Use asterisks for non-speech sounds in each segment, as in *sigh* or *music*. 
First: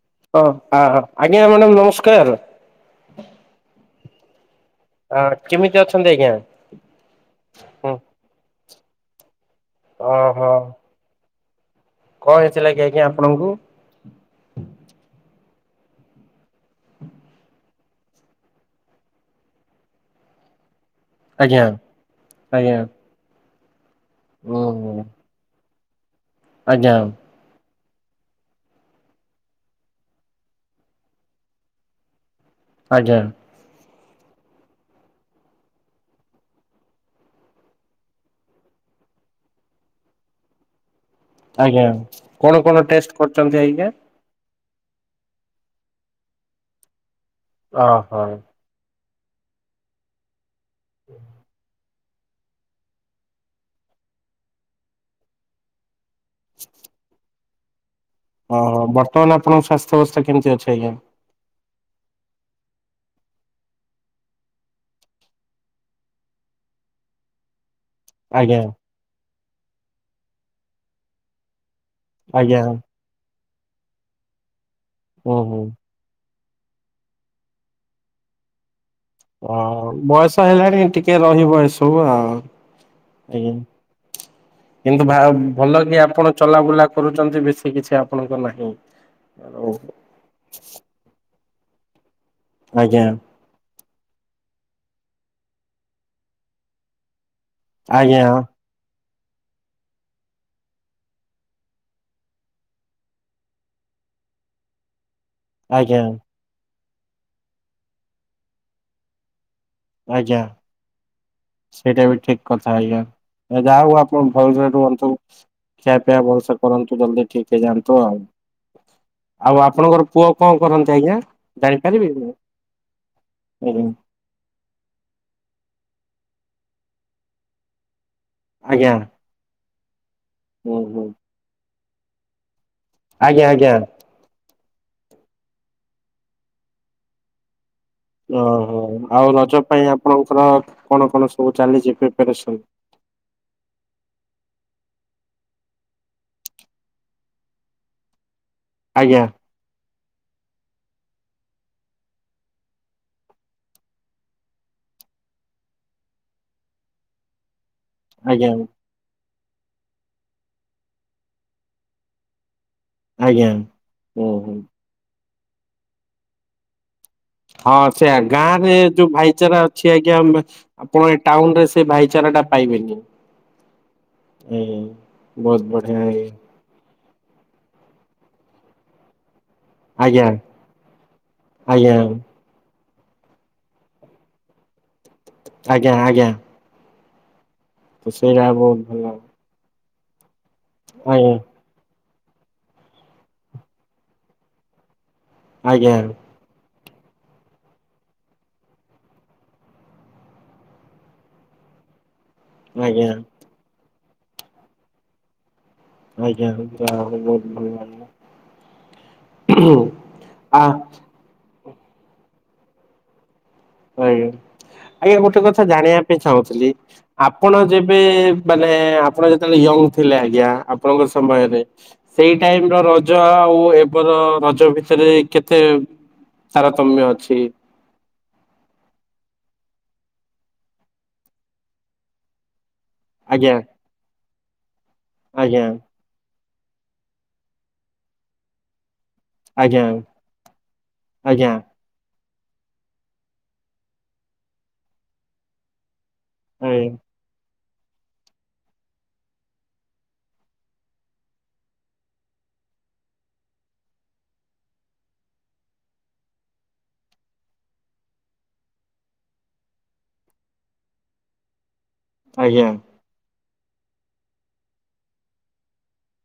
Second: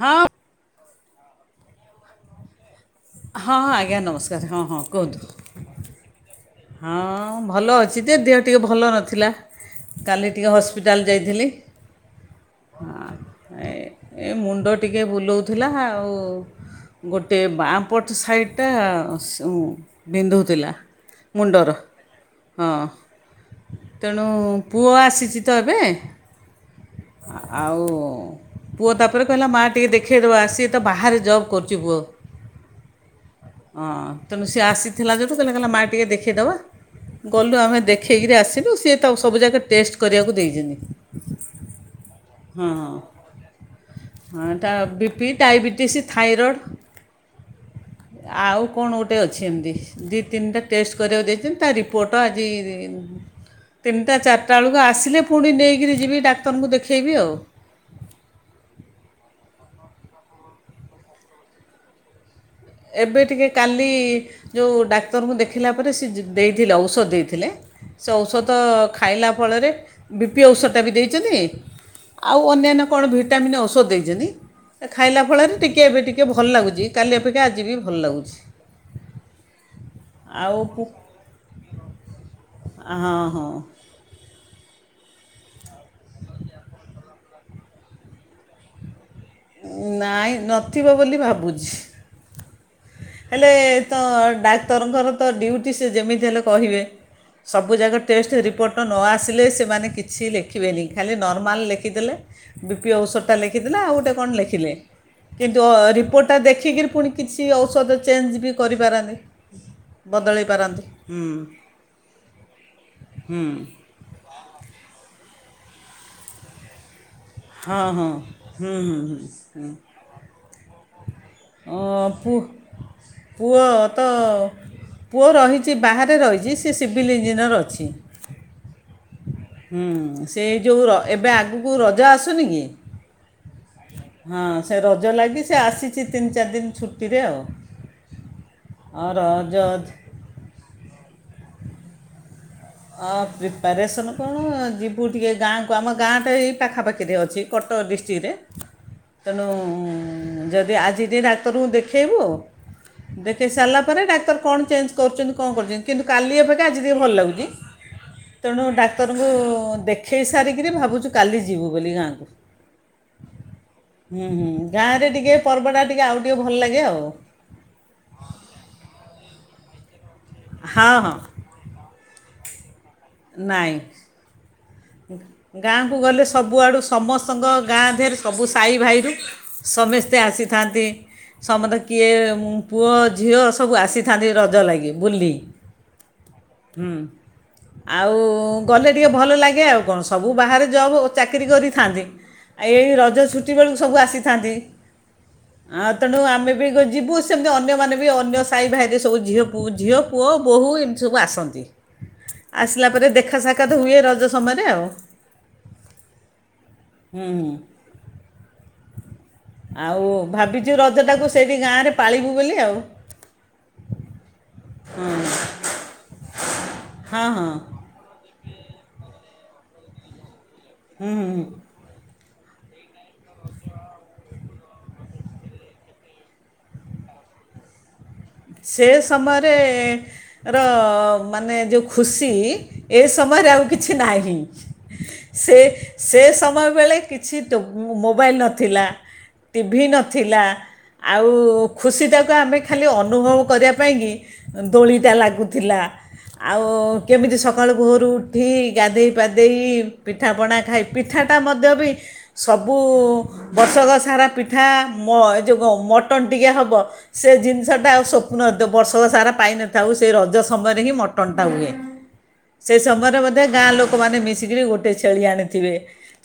ହ। ହଁ ଆ ଆଜ୍ଞା ମାଡ଼ାମ୍ ନମସ୍କାର। ହଁ ଆଜ୍ଞା ନମସ୍କାର ହଁ ହଁ। କୁହନ୍ତୁ ହଁ କେମିତି ଅଛନ୍ତି ଆଜ୍ଞା? ହଁ ଭଲ ହୁଁ ଅଛି ଯେ ଦେହ ଟିକେ ଭଲ ନଥିଲା କାଲି ଟିକେ ହସ୍ପି ଟାଲ୍ ଯାଇଥିଲି। କୁ ହେଇଥିଲା କି ଆଜ୍ଞା ଆପଣଙ୍କୁ? ଏଁ ମୁଣ୍ଡ ଟିକେ ବୁଲାଉଥୁଲା ଆଉ ଗୋଟେ ବାଁ ପଟ ସାଇଡ଼୍ ଟା ସୁ ବିନ୍ଧୁଥିଲା। ଆଜ୍ଞା ମୁଣ୍ଡର ହଁ। ଆଜ୍ଞା ତେଣୁ ପୁଅ ଓହୋ ଆସିଚି ତ ଏବେ। ଆଜ୍ଞା। ଆଉ ପୁଅ ତାପରେ କହିଲା ମା ଟିକେ ଦେଖାଇଦେବା ସିଏ ତ ବାହାରେ ଜବ୍ କରୁଚି ପୁଅ। ଆଜା। ହଁ ତେଣୁ ସିଏ ଆସିଥିଲା ଯୋଉଠୁ ତାେଲେ କଇଲା କଇଲା ମା ଟିକେ ଦେଖେଇଦବା। ଗଲୁ ଆମେ ଦେଖେଇକିରି ଆସିଲୁ ସିଏ ତ ସବୁ ଜାଗା ଟେଷ୍ଟ କରିବାକୁ ଦେଇଚନ୍ତି। ଆଜ୍ଞା କଣ କଣ ଟେଷ୍ଟ କରୁଚନ୍ତି ଆଜ୍ଞା? ହଁ ଟା ବି ପି ଡାଇବେଟିସ୍ ଥାଇରଡ଼୍। ଓହୋ ଆଉ କଣ ଗୋଟେ ଅଛି ଏମତି ଦି ତିନିଟା ଟେଷ୍ଟ କରିବାକୁ ଦେଇଚନ୍ତି ତା ରି ପୋଟ ଆଜି ତିନିଟା ଚାରିଟା ଅଳୁକୁ ଆସିଲେ ପୁଣି ନେଇକିରି ଯିବି। ଡାକ୍ତରଙ୍କୁ ଦେଖେଇବି ଆଉ। ଅହ ବର୍ତ୍ତମାନ ଆପଣଙ୍କ ସ୍ୱାସ୍ଥ୍ୟବସ୍ଥା କେମିତି ଅଛି ଆଜ୍ଞା? ଏବେ ଟିକେ କାଲି ଯୋଉ ଡାକ୍ତରଙ୍କୁ ଦେଖିଲା ପରେ ସି ଜି ଦେଇଥିଲେ ଔଷଧ ଦେଇଥିଲେ‌ ସେ ଔଷଧ ଆଜ୍ଞା ଖାଇଲା ଫଳରେ ବି ପି ଔଷଟା ବି ଦେଇଚନ୍ତି ଆଉ ଆଜ୍ଞା ଅନ୍ୟାନ୍ୟ କଣ ଭିଟାମିନ୍ ଔଷଧ ଦେଇଚନ୍ତି ଏ ଖାଇଲା ହୁଁ ଫଳରେ ହୁଁ ଟିକେ ଏବେ ଟିକେ ଭଲ ଲାଗୁଚି କାଲି ଏ ପେକ୍ଷା ଆଜିି ବି ଭଲ ଲାଗୁଛି। ଅ ଆଉ ବୟସ ଆଉ ପୁ ହେଲାଣି ଟିକେ ରହିବ ଏସବୁ ଆଉ ହଁ ହଁ ଆଜ୍ଞା। କିନ୍ତୁ ଭା ଭଲ କି ଆପଣ ଚଲାବୁଲା କରୁଚନ୍ତି ବେଶୀ କିଛି ଆପଣଙ୍କ ନାହିଁ। ନାଇଁ ନଥିବ ବୋଲି ଭାବୁଛି। ଆଜ୍ଞା। ହେଲେ ତ ଡାକ୍ତରଙ୍କର ତ ଡ୍ୟୁଟି ସେ ଯେମିତି ହେଲେ କହିବେ। ସବୁ ଯାକ ଆଜ୍ଞା ଟେଷ୍ଟ ରିପୋର୍ଟ ନ ଆସିଲେ ସେମାନେ କିଛି ଲେଖିବେନି ଖାଲି ନର୍ମାଲ୍ ଲେଖିଦେଲେ। ବି ପି ଔଷଟା ଲେଖିଦେଲା ଆଉ ଗୋଟେ କଣ ଲେଖିଲେ। କିନ୍ତୁ ଅ ଆଜ୍ଞା। ରିପୋର୍ଟଟା ଦେଖିକିରି ପୁଣି କିଛି ଔଷଧ ଚେଞ୍ଜ୍ ବି କରିପାରନ୍ତିି। ଆଜ୍ଞା ସେଇଟା ବି ଠିକ୍ କଥା ଆଜ୍ଞା ହୁଁ ଏ ଯାହା ହଉ ଆ ଉଁ ଭଲସେ ରୁହନ୍ତୁ ଖିଆ ପିଆ ଭଲସେ କରନ୍ତୁ ଜଲ୍ଦି ଠିକ୍ ହଁ ହଁ ହୁଁ ହୁଁ ହୁଁ ଆଉ ହୁଁ। ଆପଣଙ୍କର ପୁଅ କଁ କରନ୍ତି ଆଜ୍ଞା? ଜାଣିପାରିବି ଅଁ ପୁ ପୁଅ ଆଜ୍ଞା ତ ପୁଅ ରହିଚି ବାହାରେ ରହିଚି ସିଏ ସିଭିଲ୍ ଇଞ୍ଜିନିୟର ଅଛି। ଆଜ୍ଞା। ହୁଁ ସେ ହୁଁ ଯୋଉ ର ହୁଁ ଏବେ ଆଗୁକୁ ରଜ ଆସୁନି କି? ଆଜ୍ଞା ଆଜ୍ଞା। ହଁ ସେ ରଜ ଲାଗି ସେ ଆସିଛି ତିନି ଚାରି ଦିନ ଛୁଟିରେ ଆଉ। ଓହୋ ଆଉ ରଜ ପାଇଁ ଆପଣଙ୍କର କଣ କଣ ସବୁ ଚାଲିଛି ପ୍ରିପାରେସନ? ଅ ପ୍ରିପାରେସନ୍ କଣ ଯିବୁ ଟିକେ ଗାଁକୁ ଆମ ଗାଁଟା ଏଇ ପାଖାପାଖିରେ ଅଛି କଟକ ଡିଷ୍ଟ୍ରିକ୍ଟରେ। ଆଜ୍ଞା। ତ ଯଦି ଆଜି ଟିକେ ଡାକ୍ତରଙ୍କୁ ଦେଖେଇବୁ? ଦେଖଇ ସାରିଲା ପରେ ଡାକ୍ତର କଣ ଚେଞ୍ଜ କରୁଛନ୍ତି କଣ କରୁଛନ୍ତି କିନ୍ତୁ କାଲି ଏପାଖେ ଆଜି ଟିକେ ଭଲ ଲାଗୁଛି। ଆଜ୍ଞା ତେଣୁ ଡାକ୍ତରଙ୍କୁ ଦେଖେଇ ସାରିକିରି ଭାବୁଛୁ କାଲି ଯିବୁ ବୋଲି ଗାଁକୁ? ଆଜ୍ଞା। ହୁଁ ଗାଁ ରେ ଟିକେ ପର୍ବ ଟା ଟିକେ ଆଉ ଟିକେ ଭଲ ଲାଗେ ଆଉ। ହଁ ସେୟା ଗାଁ ରେ ଯୋଉ ଭାଇଚାରା ଅଛି ଆଜ୍ଞା ହଁ ଆପଣ ହଁ। ଏ ଟାଉନ ରେ ସେ ସେ ଭାଇଚାରା ଟା ପାଇବେନି। ନାଇଁ। ହୁଁ। ଗାଁକୁ ଗଲେ ସବୁଆଡୁ ସମସ୍ତଙ୍କ ଗାଁ ଦେହେରେ ସବୁ ସାହି ଭାଇରୁ ସମେସ୍ତେ ଆଜ୍ଞା ଆଜ୍ଞା। ଆସିଥାନ୍ତି। ସମସ୍ତେ ଆଜ୍ଞା। କିଏ ମୁଁ ପୁଅ ଝିଅ ସବୁ ଆସିଥାନ୍ତି ରଜ ଲାଗି ବୁଲି ଆଜ୍ଞା ଆଜ୍ଞା ହୁଁ। ତ ଆଉ ସେଇଟା ବହୁତ ଗଲେ ଟିକେ ଭଲ ଲାଗେ। ଇଏ ଆଉ କଣ ସବୁ ବାହାରେ ଜବ୍ ଓ ଆଜ୍ଞା ଚାକିରୀ କରିଥାନ୍ତି? ଆ ଏଇ ରଜ ଛୁଟି ବେଳୁକୁ ସବୁ ଆସିଥାନ୍ତି। ଆଉ ଆଜ୍ଞା ତେଣୁ ଆମେ ବି ଗ୍ ଯିବୁ ସେ ସେମିତି ଅନ୍ୟ ମାନେ ବି ଅନ୍ୟ ସାହି ଭାଇରେ ସବୁ ଝିଅ ପୁ ଝିଅ ପୁଅ ବୋହୂ ଏମିତି ସବୁ ଆସନ୍ତି। ଆସିଲା ଆଜ୍ଞା। ପରେ ଦେଖା ସାକ୍ଷାତ ହୁଏ ରଜ ସମୟରେ ଆଉ। ଆଜ୍ଞା। ଯାହା ହଉ ଆଉ ହୁଁ ବହୁତ୍ ହୁଁ ଭଲ ଲାଗିଲା। ଆଉ ଆ ଭାବିଚୁ ରଜ ଟାକୁ ସେଇଠି ଗାଁରେ ପାଳିବୁ ବୋଲି ଆଉ। ଆଜ୍ଞା। ଆଜ୍ଞା ଗୋଟେ କଥା ଜାଣିବା ପାଇଁ ଚାହୁଁଥିଲି। ହଁ ହଁ ଆପଣ ଯେମ ଏବେ ମାନେ ଆପଣ ଯେତେବେଳେ ୟଙ୍ଗ ଥିଲେ। ଆଜ୍ଞା ଆପଣଙ୍କ ସମୟରେ ସେଇ ଟାଇମ୍ ର ରଜ ଆଉ ଏବର ରଜ ଭିତରେ କେତେ ତାରତମ୍ୟ ଅଛି? ସେ ସମୟରେ ର ମାନେ ଯୋଉ ଖୁସି ଏ ସମୟରେ ଆଜ୍ଞା ଆଉ କିଛି ନାହିଁ। ସେ ଆଜ୍ଞା ସେ ସମୟ ବେଳେ କିଛି ତୋ ମୋବାଇଲ୍ ନଥିଲା। ଟିଭି ଆଜ୍ଞା ନଥିଲା। ଆଉ ଆଜ୍ଞା ଖୁସିଟାକୁ ଆମେ ଖାଲି ଅନୁ ଅନୁଭବ କରିବା ପାଇଁ କି ଦୋଳିଟା ଲାଗୁଥିଲା। ଆଉ ଆଜ୍ଞା କେମିତି ସକାଳୁ ଭୋର୍ ରୁ ଉଠିକି ଗାଧେଇ ପାଧେଇ ପିଠା ପଣା ଖାଇ। ପିଠାଟା ମଧ୍ୟ ବି ସବୁ ବର୍ଷକ ସାରା ପିଠା ମ୍ ଏ ଯୋଉ ମଟନ୍ ଟିକେ ହବ। ସେ ଜିନିଷ ଟା ସ୍ୱପ୍ନ ଥିବ। ବର୍ଷକ ସାରା ପାଇ ନଥାଉ ସେ ରଜ ସମୟରେ ହିଁ ମଟନ୍ ଟା ହୁଏ। ଆଜ୍ଞା ସେ ସମୟରେ ମଧ୍ୟ ଗାଁ ଲୋକମାନେ ମିଶିକିରି ଗୋଟେ ଛେଳି ଆଣିଥିବେ।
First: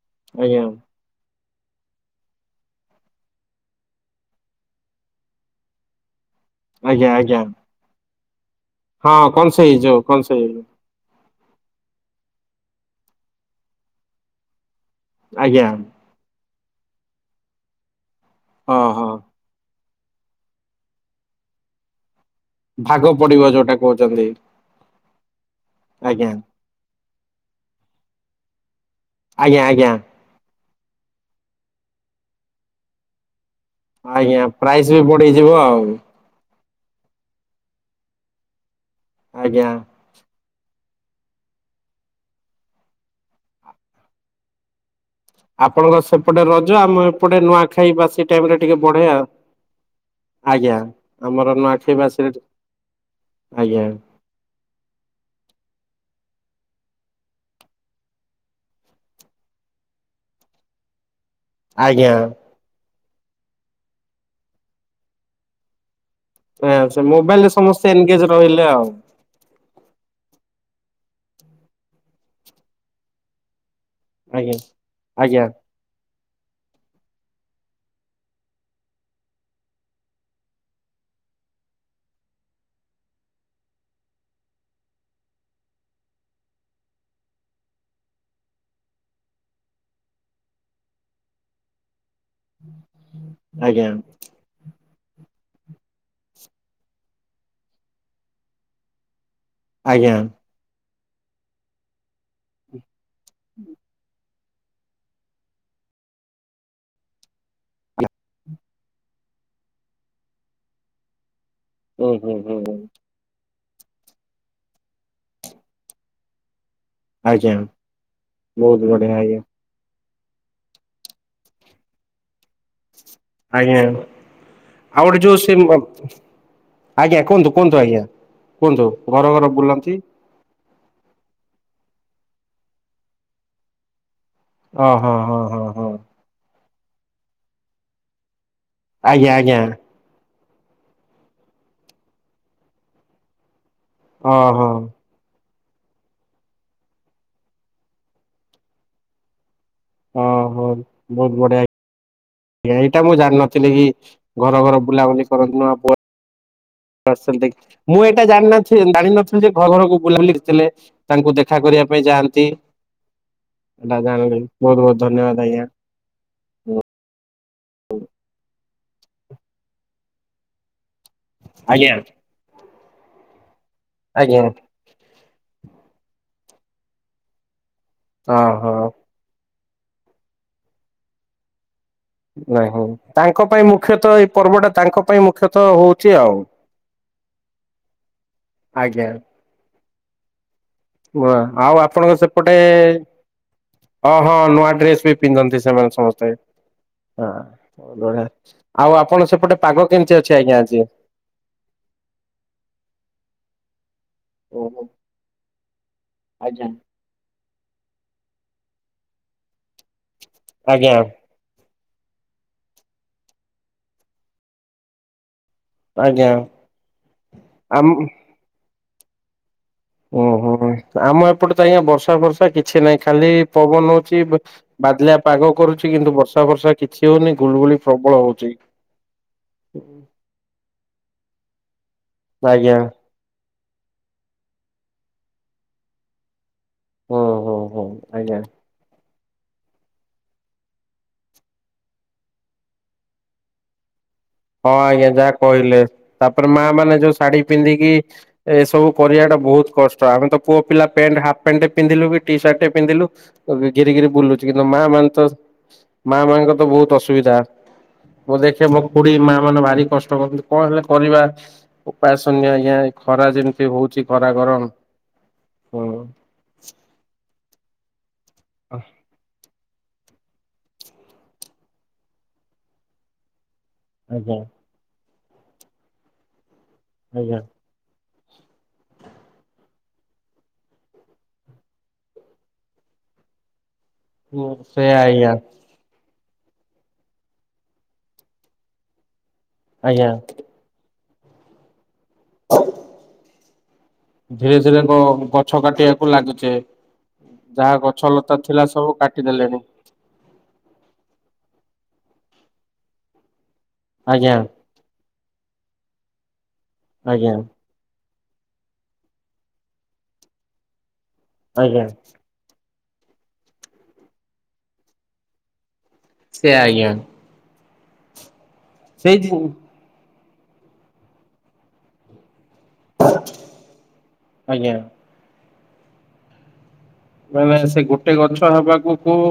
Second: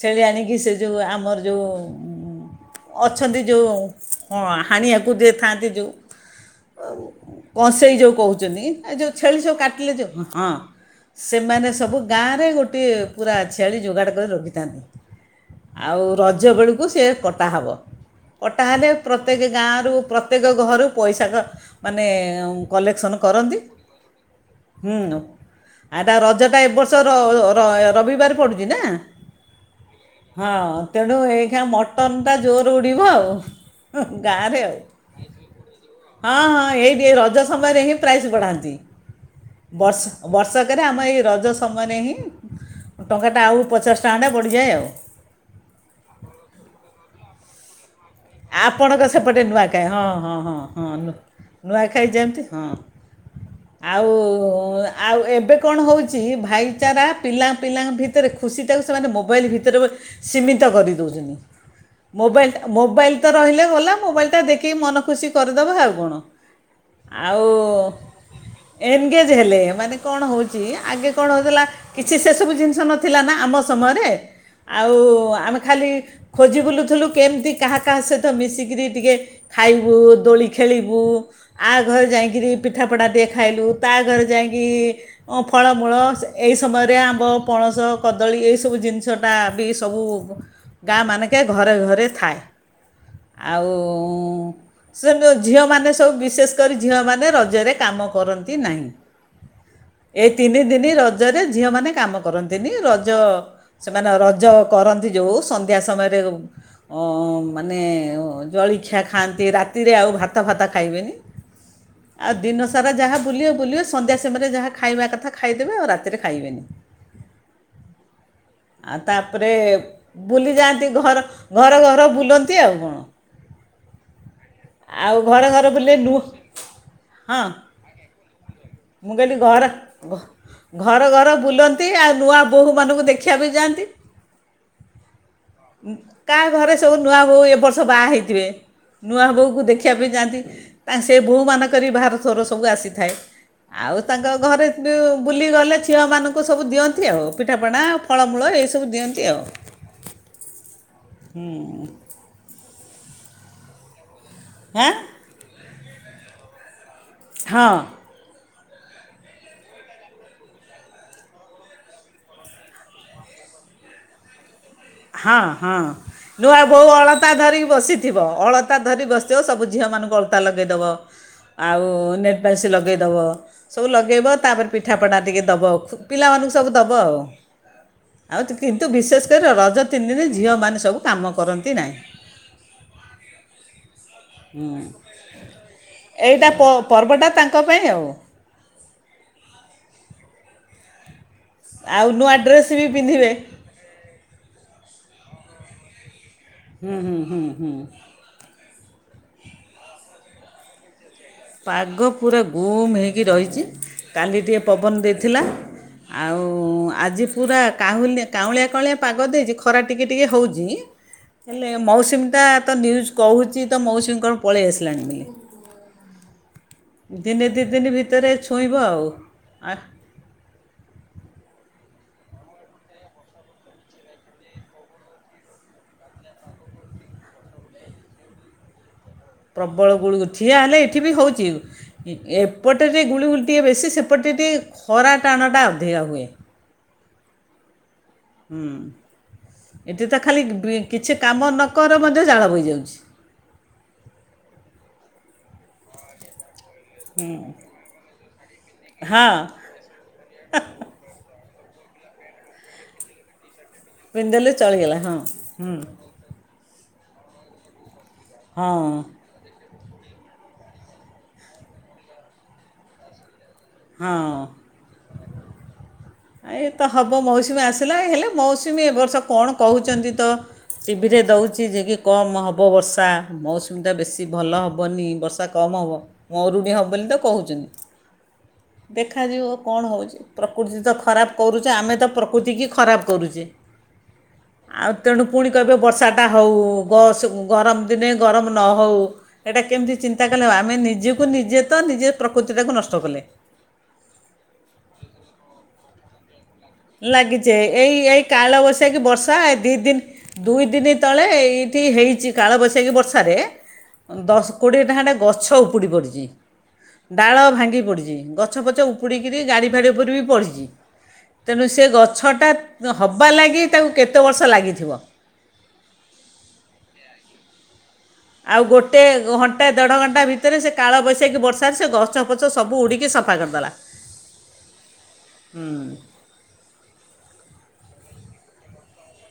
ଛେଳି ଆଣିକି ଆଜ୍ଞା ସେ ଯୋଉ ଆମର ଯୋଉ ଅଛନ୍ତି ଯୋଉ ହଁ ହାଣିିବାକୁ ଯିଏ ଥାଆନ୍ତି ଯୋଉ ଆଜ୍ଞା ଆଜ୍ଞା କଂସେଇ ଯୋଉ କହୁଛନ୍ତି। ଏ ଯୋଉ ହଁ ଛେଳି କଣ ସବୁ ସେଇ କାଟିଲେ କଣ ଯୋଉ ସେଇ ହଁ। ସେମାନେ ସବୁ ଗାଁରେ ଗୋଟିଏ ପୁରା ଛେଳି ଯୋଗାଡ଼ କରି ରଖିଥାନ୍ତି। ଆଜ୍ଞା ଆଉ ରଜ ବେଳୁକୁ ସେ କଟା ହେବ। କଟା ହଁ ହେଲେ। ହଁ ପ୍ରତ୍ୟେକେ ଗାଁରୁ ପ୍ରତ୍ୟେକ ଘରୁ ପଇସା କ୍ ମାନେ ଭାଗ କଲେକ୍ସନ୍ ପଡ଼ିବ କରନ୍ତି ଯୋଉଟା କହୁଚନ୍ତି। ହୁଁ। ଆଉ ତା ରଜଟା ଏବର୍ଷ ର ର ର୍ ରବିବାରେ ପଡ଼ୁଛି ନା? ଆଜ୍ଞା ଆଜ୍ଞା। ହଁ ତେଣୁ ହେଇ କିନା ମଟନ୍ ଟା ଜୋରେ ବଡ଼ିବ ଆଉ। ଆଜ୍ଞା। ଗାଁରେ ଆଉ ପ୍ରାଇଜ୍ ବି ବଢ଼ିଯିବ ଆଉ। ହଁ ହଁ ହେଇଟି ଏଇ ରଜ ସମୟରେ ହିଁ ପ୍ରାଇଜ୍ ବଢ଼ାନ୍ତି। ଆଜ୍ଞା ବର୍ଷ ବର୍ଷକରେ ଆମ ଏଇ ରଜ ସମୟରେ ହିଁ ଟଙ୍କାଟା ଆଉ ପଚାଶ ଟଙ୍କା ଟା ବଢ଼ିଯାଏ ଆଉ। ଆପଣଙ୍କ ସେପଟେ ରଜ। ଆମ ଏପଟେ ନୂଆ ଖାଇ ବସି ଆପଣଙ୍କ ସେପଟେ ନୂଆଖାଇ। ହଁ ହଁ ହଁ ଆଜ୍ଞା ହଁ ନୂଆ ଆମର ନୂଆଖାଇ ବାସିରେ ଯେମିତି ହଁ। ଆଜ୍ଞା ଆଉ ଆ ଆଉ ଏବେ କଣ ହୋଉଛି ଭାଇଚାରା ପିଲାଙ୍କ ପିଲାଙ୍କ ଭିତେରେ ଖୁସିଟାକୁ ସେମାନେ ମୋବାଇଲ୍ ଭିତରେ ବୋଧେ ସୀମିତ କରି ଦୋଉଚନ୍ତି। ଆଜ୍ଞା ମୋବାଇଲ୍ ଟା ମୋବାଇଲ୍ ତ ରହିଲେ ଗଲା। ମୋବାଇଲ୍ ଟା ଦେଖିକି ମନ ଖୁସି କରି ଦବା ଆଉ କଣ? ହଁ, ସେ ଆଉ ମୋବାଇଲରେ ସମସ୍ତେ ଏନଗେଜ ରହିଲେ ଆଉ ଏନଗେଜ୍ ହେଲେ ମାନେ କଣ ହୋଉଚି ଆଗେ କଣ ହୋଉଥିଲା କିଛି ସେ ସବୁ ଜିନିଷ ନଥିଲା ନା? ଆମ ସମୟରେ ଆଜ୍ଞା ଆଉ ଆଜ୍ଞା ଆମେ ଖାଲି ଖୋଜି ବୁଲୁଥୁଲୁ କେମତି କାହା ସହିତ ମିଶିକିରି ଟିକେ ଖାଇବୁ ଦୋଳି ଖେଳିବୁ। ଆ ଘରେ ଯାଇଁକିରି ପିଠା ପଣା ଟିକେ ଖାଇଲୁ। ତା ଘରେ ଯାଇକି ହଁ ଫଳମୂଳ ସେ ଏଇ ସମୟରେ ଆମ୍ବ ପଣସ କଦଳୀ ଏଇ ସବୁ ଜିନିଷଟା ବି ସବୁ ଗାଁ ମାନେକେ ଘରେ ଘରେ ଥାଏ। ଆଉ ଆଜ୍ଞା ସେ ଯୋଉ ଝିଅମାନେ ସବୁ ବିଶେଷ କରି ଝିଅମାନେ ରଜରେ କାମ କରନ୍ତି ନାହିଁ। ଆଜ୍ଞା ଏଇ ତିନି ଦିନି ରଜରେ ଝିଅ ମାନେ କାମ କ କରନ୍ତିନି ରଜ ସେମାନେ ରଜ କରନ୍ତି ଯେଉଁ ସନ୍ଧ୍ୟା ସମୟରେ ଅଁ ମାନେ ଜଳଖିଆ ଖାଆନ୍ତି ରାତିରେ ଆଉ ଭାତ ଫାତ ଖାଇବେନି। ହୁଁ ଆଉ ହୁଁ ହୁଁ ଦିନ ହୁଁ ସାରା ଯାହା ବୁଲିବେ ବୁଲିବେ ସନ୍ଧ୍ୟା ସମୟରେ ଯାହା ଖାଇବା କଥା ଖାଇଦେବେ ଆଉ ରାତିରେ ଖାଇବେନି। ଆଜ୍ଞା ବହୁତ ଆ ବଢିଆ ଆଜ୍ଞା ତାପରେ ବୁଲିଯାଆନ୍ତି ଘର ଘର ଘର ବୁଲନ୍ତି ଆଉ କଣ। ଆଜ୍ଞା ଆଉ ଆଉ ଗୋଟେ ଯୋଉ ଘର ସେ ଘର ବୁଲିଲେ ନୂଆ ଆଜ୍ଞା କୁହନ୍ତୁ ହଁ କୁହନ୍ତୁ ଆଜ୍ଞା କୁହନ୍ତୁ ମୁଁ ଘର କହିଲି ଘର ବୁଲନ୍ତି। ଘ- ଘର ଘର ବୁଲନ୍ତି ଆଉ ନୂଆ ବୋହୂମାନଙ୍କୁ ଦେଖିବାକୁ ଯାଆନ୍ତି। ହଁ ହଁ ହଁ ହଁ ହଁ। କାହା ଘରେ ସବୁ ନୂଆ ବୋହୁ ଏ ବର୍ଷ ବାହା ହେଇଥିବେ ନୂଆ ଆଜ୍ଞା ଆଜ୍ଞା ବୋହୂକୁ ଦେଖି ଖିବା ପାଇଁ ଯାଆନ୍ତି ତାଙ୍କ ସେ ବୋଉମାନଙ୍କର ଭି ଭାର ଥୋର ସବୁ ଆସିଥାଏ। ଆଉ ତାଙ୍କ ଓହୋ ଘରେ ଦୁ ବୁଲିଗଲେ ଝିଅମାନଙ୍କୁ ସବୁ ଦିଅନ୍ତି ଆଉ। ପିଠାପଣା ଫଳମୂଳ ଏଇସବୁ ଦିଅନ୍ତି ଆଉ। ହଁ ହଁ ବହୁତ ବଢିଆ। ଏଇଟା ମୁଁ ଜାଣିନଥିଲି କି ଘର ଘର ହାଁ ବୁଲାବୁଲି କରନ୍ତି ନୂଆ ଆସନ୍ତି ହଁ ମୁଁ ଏଇଟା ଜାଣିନ ଜାଣିନଥିଲି ଯେ ଘର ଘରକୁ ବୁଲାବୁଲି କରିଥିଲେ ତାଙ୍କୁ ଦେଖା କରିବା ପାଇଁ ଯାଆନ୍ତି। ଦାଦା ଙ୍କ ଘରୁ। *unintelligible* ହଁ ହଁ ନୂଆ ବୋହୁ ଅଳତା ଧରିକି ବସିଥିବ ଅଳ ତା ଧରିକି ବସିଥିବ ସବୁ ଝିଅ ମାନଙ୍କୁ ଅଳତା ଲଗେଇଦବ ଆଉ ଆଜ୍ଞା। ନେଲ ପାଲିସୀ ଲଗେଇଦବ। ସବୁ ଲଗେଇବ ଆଜ୍ଞା ତାପରେ ପିଠାପଣା ଟିକେ ଦବ ଆଉ ପିଲାମାନଙ୍କୁ ସବୁ ଦବ ଆଉ। ଆଉ ଓହୋ କିନ୍ତୁ ବିଶେଷ କରି ରଜ ତିନି ଦିନ ଝିଅମାନେ ସବୁ କାମ କରନ୍ତି ନାହିଁ। ନାଇଁଁ ତାଙ୍କ ପାଇଁ ମୁଖ୍ୟତଃ ପର୍ବଟା ତାଙ୍କ ପାଇଁ ମୁଖ୍ୟତଃ ହଉଛି ଆଉ ଏଇଟା ପର୍ବଟା ତାଙ୍କ ପାଇଁ ଆଉ ଆଜ୍ଞା। ଆ ଆଉ ଆପଣଙ୍କ ନୂଆ ସେପଟେ ଡ୍ରେସ୍ ବି ପିନ୍ଧିବେ ହଁ ହଁ ନୂଆ ଡ୍ରେସ ବି ପିନ୍ଧନ୍ତି ସେମାନେ ସମସ୍ତେ। ହୁଁ ହୁଁ ହୁଁ ହଁ ଢଆ ଆଉ ଆପଣଙ୍କ ସେପଟେ ପାଗ କେମିତି ଅଛି ଆଜ୍ଞା ଆଜି? ପାଗ ପୁରା ଗୁମ୍ ହେଇକି ରହିଛି। କାଲି ଟିକିଏ ଓହୋ ପବନ ଦେଇଥିଲା ଆଉ ଆଜ୍ଞା। ଆଜି ପୁରା କାହୁଲି କାଉଁଳିଆ କାଉଁଳିଆ ପାଗ ଦେଇଛି ଖରା ଟିକେ ଟିକେ ହେଉଛି। ଆଜ୍ଞା ହେଲେ ମୌସୁମୀଟା ତ ନ୍ୟୁଜ୍ କହୁଛି ତ ମୌସୁମୀ କଣ ପଳେଇ ଆସିଲାଣି ବୋଲି। ଆଜ୍ଞା। ଦିନେ ଦୁଇ ଆମ ଦିନ ଭିତରେ ଛୁଇଁବ ଆଉ ଆ ଓହୋ ଆମ ଏପଟେ ତ ଆଜ୍ଞା ବର୍ଷା ଫର୍ଷା କିଛି ନାହିଁ ଖାଲି ପବନ ହଉଛି ବ ବାଦଲିଆ ପାଗ କରୁଛି କିନ୍ତୁ ବର୍ଷା ଫର୍ଷା କିଛି ହଉନି ଗୁଳିଗୁଳି ପ୍ରବଳ ହଉଛି। ପ୍ରବଳ ଗୁଳକୁ ଠିଆ ହେଲେ ଏଠି ବି ହଉଛି ଆଜ୍ଞା ଏପଟେ ଯେ ଗୁଳିୁଗୁଳି ଟିକିଏ ବେଶୀ ସେପଟେ ଟିକେ ଖରା ଟାଣଟା ଅଧିକା ହୁଏ। ହୁଁ ହୁଁ ହୁଁ ଆଜ୍ଞା। ହୁଁ ଏଠେ ତ ଖାଲି ବି କିଛି କାମ ନକର ମଧ୍ୟ ଝାଳ ବୋହିଯାଉଛି। ହଁ ଆଜ୍ଞା ଯାହା କହିଲେ ତାପରେ ମା ମାନେ ଯୋଉ ଶାଢୀ ପିନ୍ଧିକି ଏସବୁ କରିବା ଟା ହଁ ବହୁତ କଷ୍ଟ। ତ ଆମେ ତ ପୁଅ ପିଲା ପ୍ୟାଣ୍ଟ ହାଫ ପ୍ୟାଣ୍ଟ ପିନ୍ଧିଲୁ ଟି ସାର୍ଟ ପିନ୍ଧିଲୁ *unintelligible* ଘିରି ଘିରି ବୁଲୁଚୁ ପିନ୍ଧିଦେଲେ କିନ୍ତୁ ମା ଚଳିଗଲା ମାନେ ହଁ ତ ହୁଁ ମା ମାନଙ୍କ ତ ବହୁତ ଅସୁବିଧା ମୁଁ ଦେଖେ ହଁ ମୋ ଖୁଡି ମା ମାନେ ଭାରି କଷ୍ଟ କରୁଛନ୍ତି କଣ ହେଲେ କରିବା ଉପାୟ ଶୂନ୍ୟ ୟା ଖରା ଯେ ସେ ହଉଛି ଖରା ଗରମ ହଁ ହୁଁ। ଏ ତ ହବ ମୌସୁମୀ ଆସିଲା ହେଲେ ମୌସୁମୀ ଏ ବର୍ଷ କଣ? କହୁଛନ୍ତି ତ ଟିଭିରେ ଦଉଚି ଯେ କି କମ୍ ହବ ବର୍ଷା ମଉସୁ ମୀ ବେଶୀ ଆଜ୍ଞା ଭଲ ହେବନି। ବର୍ଷା କମ୍ ହେବ ମରୁଡି ହେବ ବୋଲି ତ ଆଜ୍ଞା କହୁଛନ୍ତି। ଦେଖାଯିବ କଣ ହଉଚି। ପ୍ରକୃତି ତ ଖରାପ କରୁଚି ଆମେ ତ ପ୍ରକୃତି କି ଖରାପ କରୁଚେ। ଆଉ ସେଇଆ ତେଣୁ ଆଜ୍ଞା ପୁଣି କହିବେ ବର୍ଷା ହଉ ଗ ସ ଗରମ ଦିନେ ଗରମ ନ ହଉ। ଏଇଟା କେମିତି ଆଜ୍ଞା ଚିନ୍ତା କଲେ ହେବ। ଆମେ ନିଜେକୁ ନିଜେ ତ ନିଜେ ପ୍ରକୃତିଟାକୁ ନଷ୍ଟ କଲେ। ଧୀରେ ଧୀରେ ଇ ଗଛ କାଟିବାକୁ ଲାଗିଚେ। ଲାଗିଯାଏ ଏଇ ଏଇ କାଳ ବୈଶାଖୀ ବର୍ଷା ଏ କାଟିଦେଲେଣି ଦି ଦିନ୍ ଦୁଇ ଦିନି ତଳେ ଏଇଠି ହେଇଛି କାଳବୈଶାଖୀ ବର୍ଷାରେ ଆଜ୍ଞା ଦଶ କୋଡ଼ିଏ ଟା ଖାଣ୍ଡେ ଗଛ ଉପୁଡ଼ି ପଡ଼ିଛି ଆଜ୍ଞା ଡାଳ ଭାଙ୍ଗି ପଡ଼ିଛି। ଗ ଗଛ ପଛ ଉପୁଡ଼ିକିରି ଗାଡ଼ି ଫାଡ଼ି ଉପରେ ବି ପଡ଼ିିଛି। ତେଣୁ ସେ ଆଜ୍ଞା ଗଛଟା ତ ହବା ଲାଗି ତାକୁ କେତେ ବର୍ଷ ଲାଗିଥିବ। ସେ ଆଜ୍ଞା। ଆଉ ଗୋଟେ ସେଇ ଜି ଘଣ୍ଟା, ଦେଢ ଘଣ୍ଟା ଭିତରେ ସେ କାଳବୈଶାଖୀ ବର୍ଷାରେ ସେ ଗଛ ଫଛ ସବୁ ଉଡ଼ିକି କି ସଫା କରିଦେଲା ଆଜ୍ଞା ହୁଁ। ମାନେ ସେ ଗୋଟେ ଗଛ ହବାକୁ କୋଉ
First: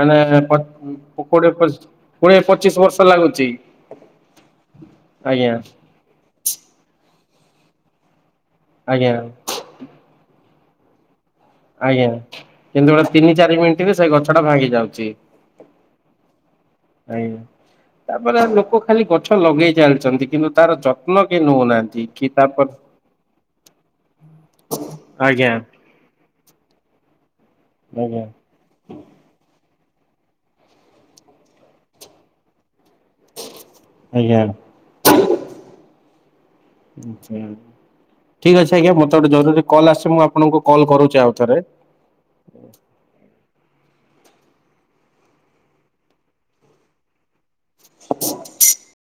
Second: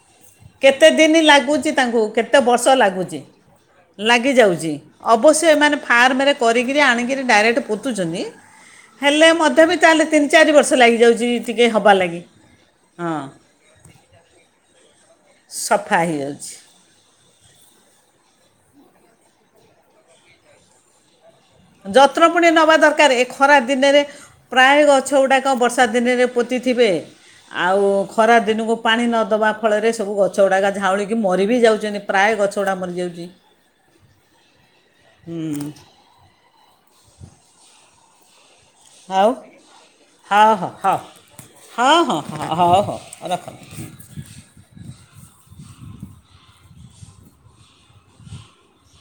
ମାନେ ପ କେତେ ଦିନି କୋଡିଏ ଲାଗୁଛି ପଚିଶ ତାଙ୍କୁ କୋଡିଏ କେତେ ପଚିଶ ବର୍ଷ ଲାଗୁଚି। ଲାଗୁଛି ଲାଗିଯାଉଛି ଅବଶ୍ୟ ଆଜ୍ଞା ଏମାନେ ଫାର୍ମରେ କରୀକିରୀ ଆଣିକିରି ଡାଇରେକ୍ଟ ପୋତୁଛନ୍ତି। ଆଜ୍ଞା ହେଲେ ମଧ୍ଯ ବି ତାହେଲେ ତିନି ଚାରି ବର୍ଷ ଲାଗିଯାଉଛି। ଟିକେ ହେବା ଆଜ୍ଞା ଲାଗି କିନ୍ତୁ ଗୋ ହଁ ତିନି ଚାରି ମିନିଟ ରେ ସେ ଗଛ ଟା ଭାଙ୍ଗି ଯାଉଛି। ସଫା ହେଇଯାଉଛି। ଆଜ୍ଞା ତାପରେ ଲୋକ ଖାଲି ଗଛ ଲଗେଇ ଚାଲିଛନ୍ତି। କିନ୍ତୁ ତାର ଯତ୍ନ ତ୍ନ କେହି ନେଉନାହିଁ। ଯତ୍ନ ପୁଣି ନବା ଦରକାର, ଏ ଖରାପ ଦିନରେ ପ୍ରାୟ ଗଛ ଆଜ୍ଞା ଗୁଡାକ ବର୍ଷା ର୍ଷା ଦିନରେ ପୋତି ଥିବେ ଆଉ ଆଜ୍ଞା ଖରା ଦିନକୁ ପାଣି ନ ଦବା ଫଳରେ ସବୁ ଗଛ ଗୁଡ଼ାକ ଝାଉଁଳିକି ମରି ବି ଯାଉଛନ୍ତି, ପ୍ରାୟ ଗଛଗୁଡ଼ା ମରିଯାଉଛି। ଆଜ୍ଞା। ହୁଁ। ଆଚ୍ଛା ଠିକ୍ ଅଛି ଆଜ୍ଞା, ମୋତେ ଗୋଟେ ଆଉ ଜରୁରୀ କଲ୍ ଆସୁଛି ମୁଁ ହଉ ଆପଣଙ୍କୁ କଲ୍ ହଉ କରୁଛି ଆଉଥରେ। ହଁ ହଁ ହଁ ହଉ ହଉ ରଖ ରଖ। *inaudible*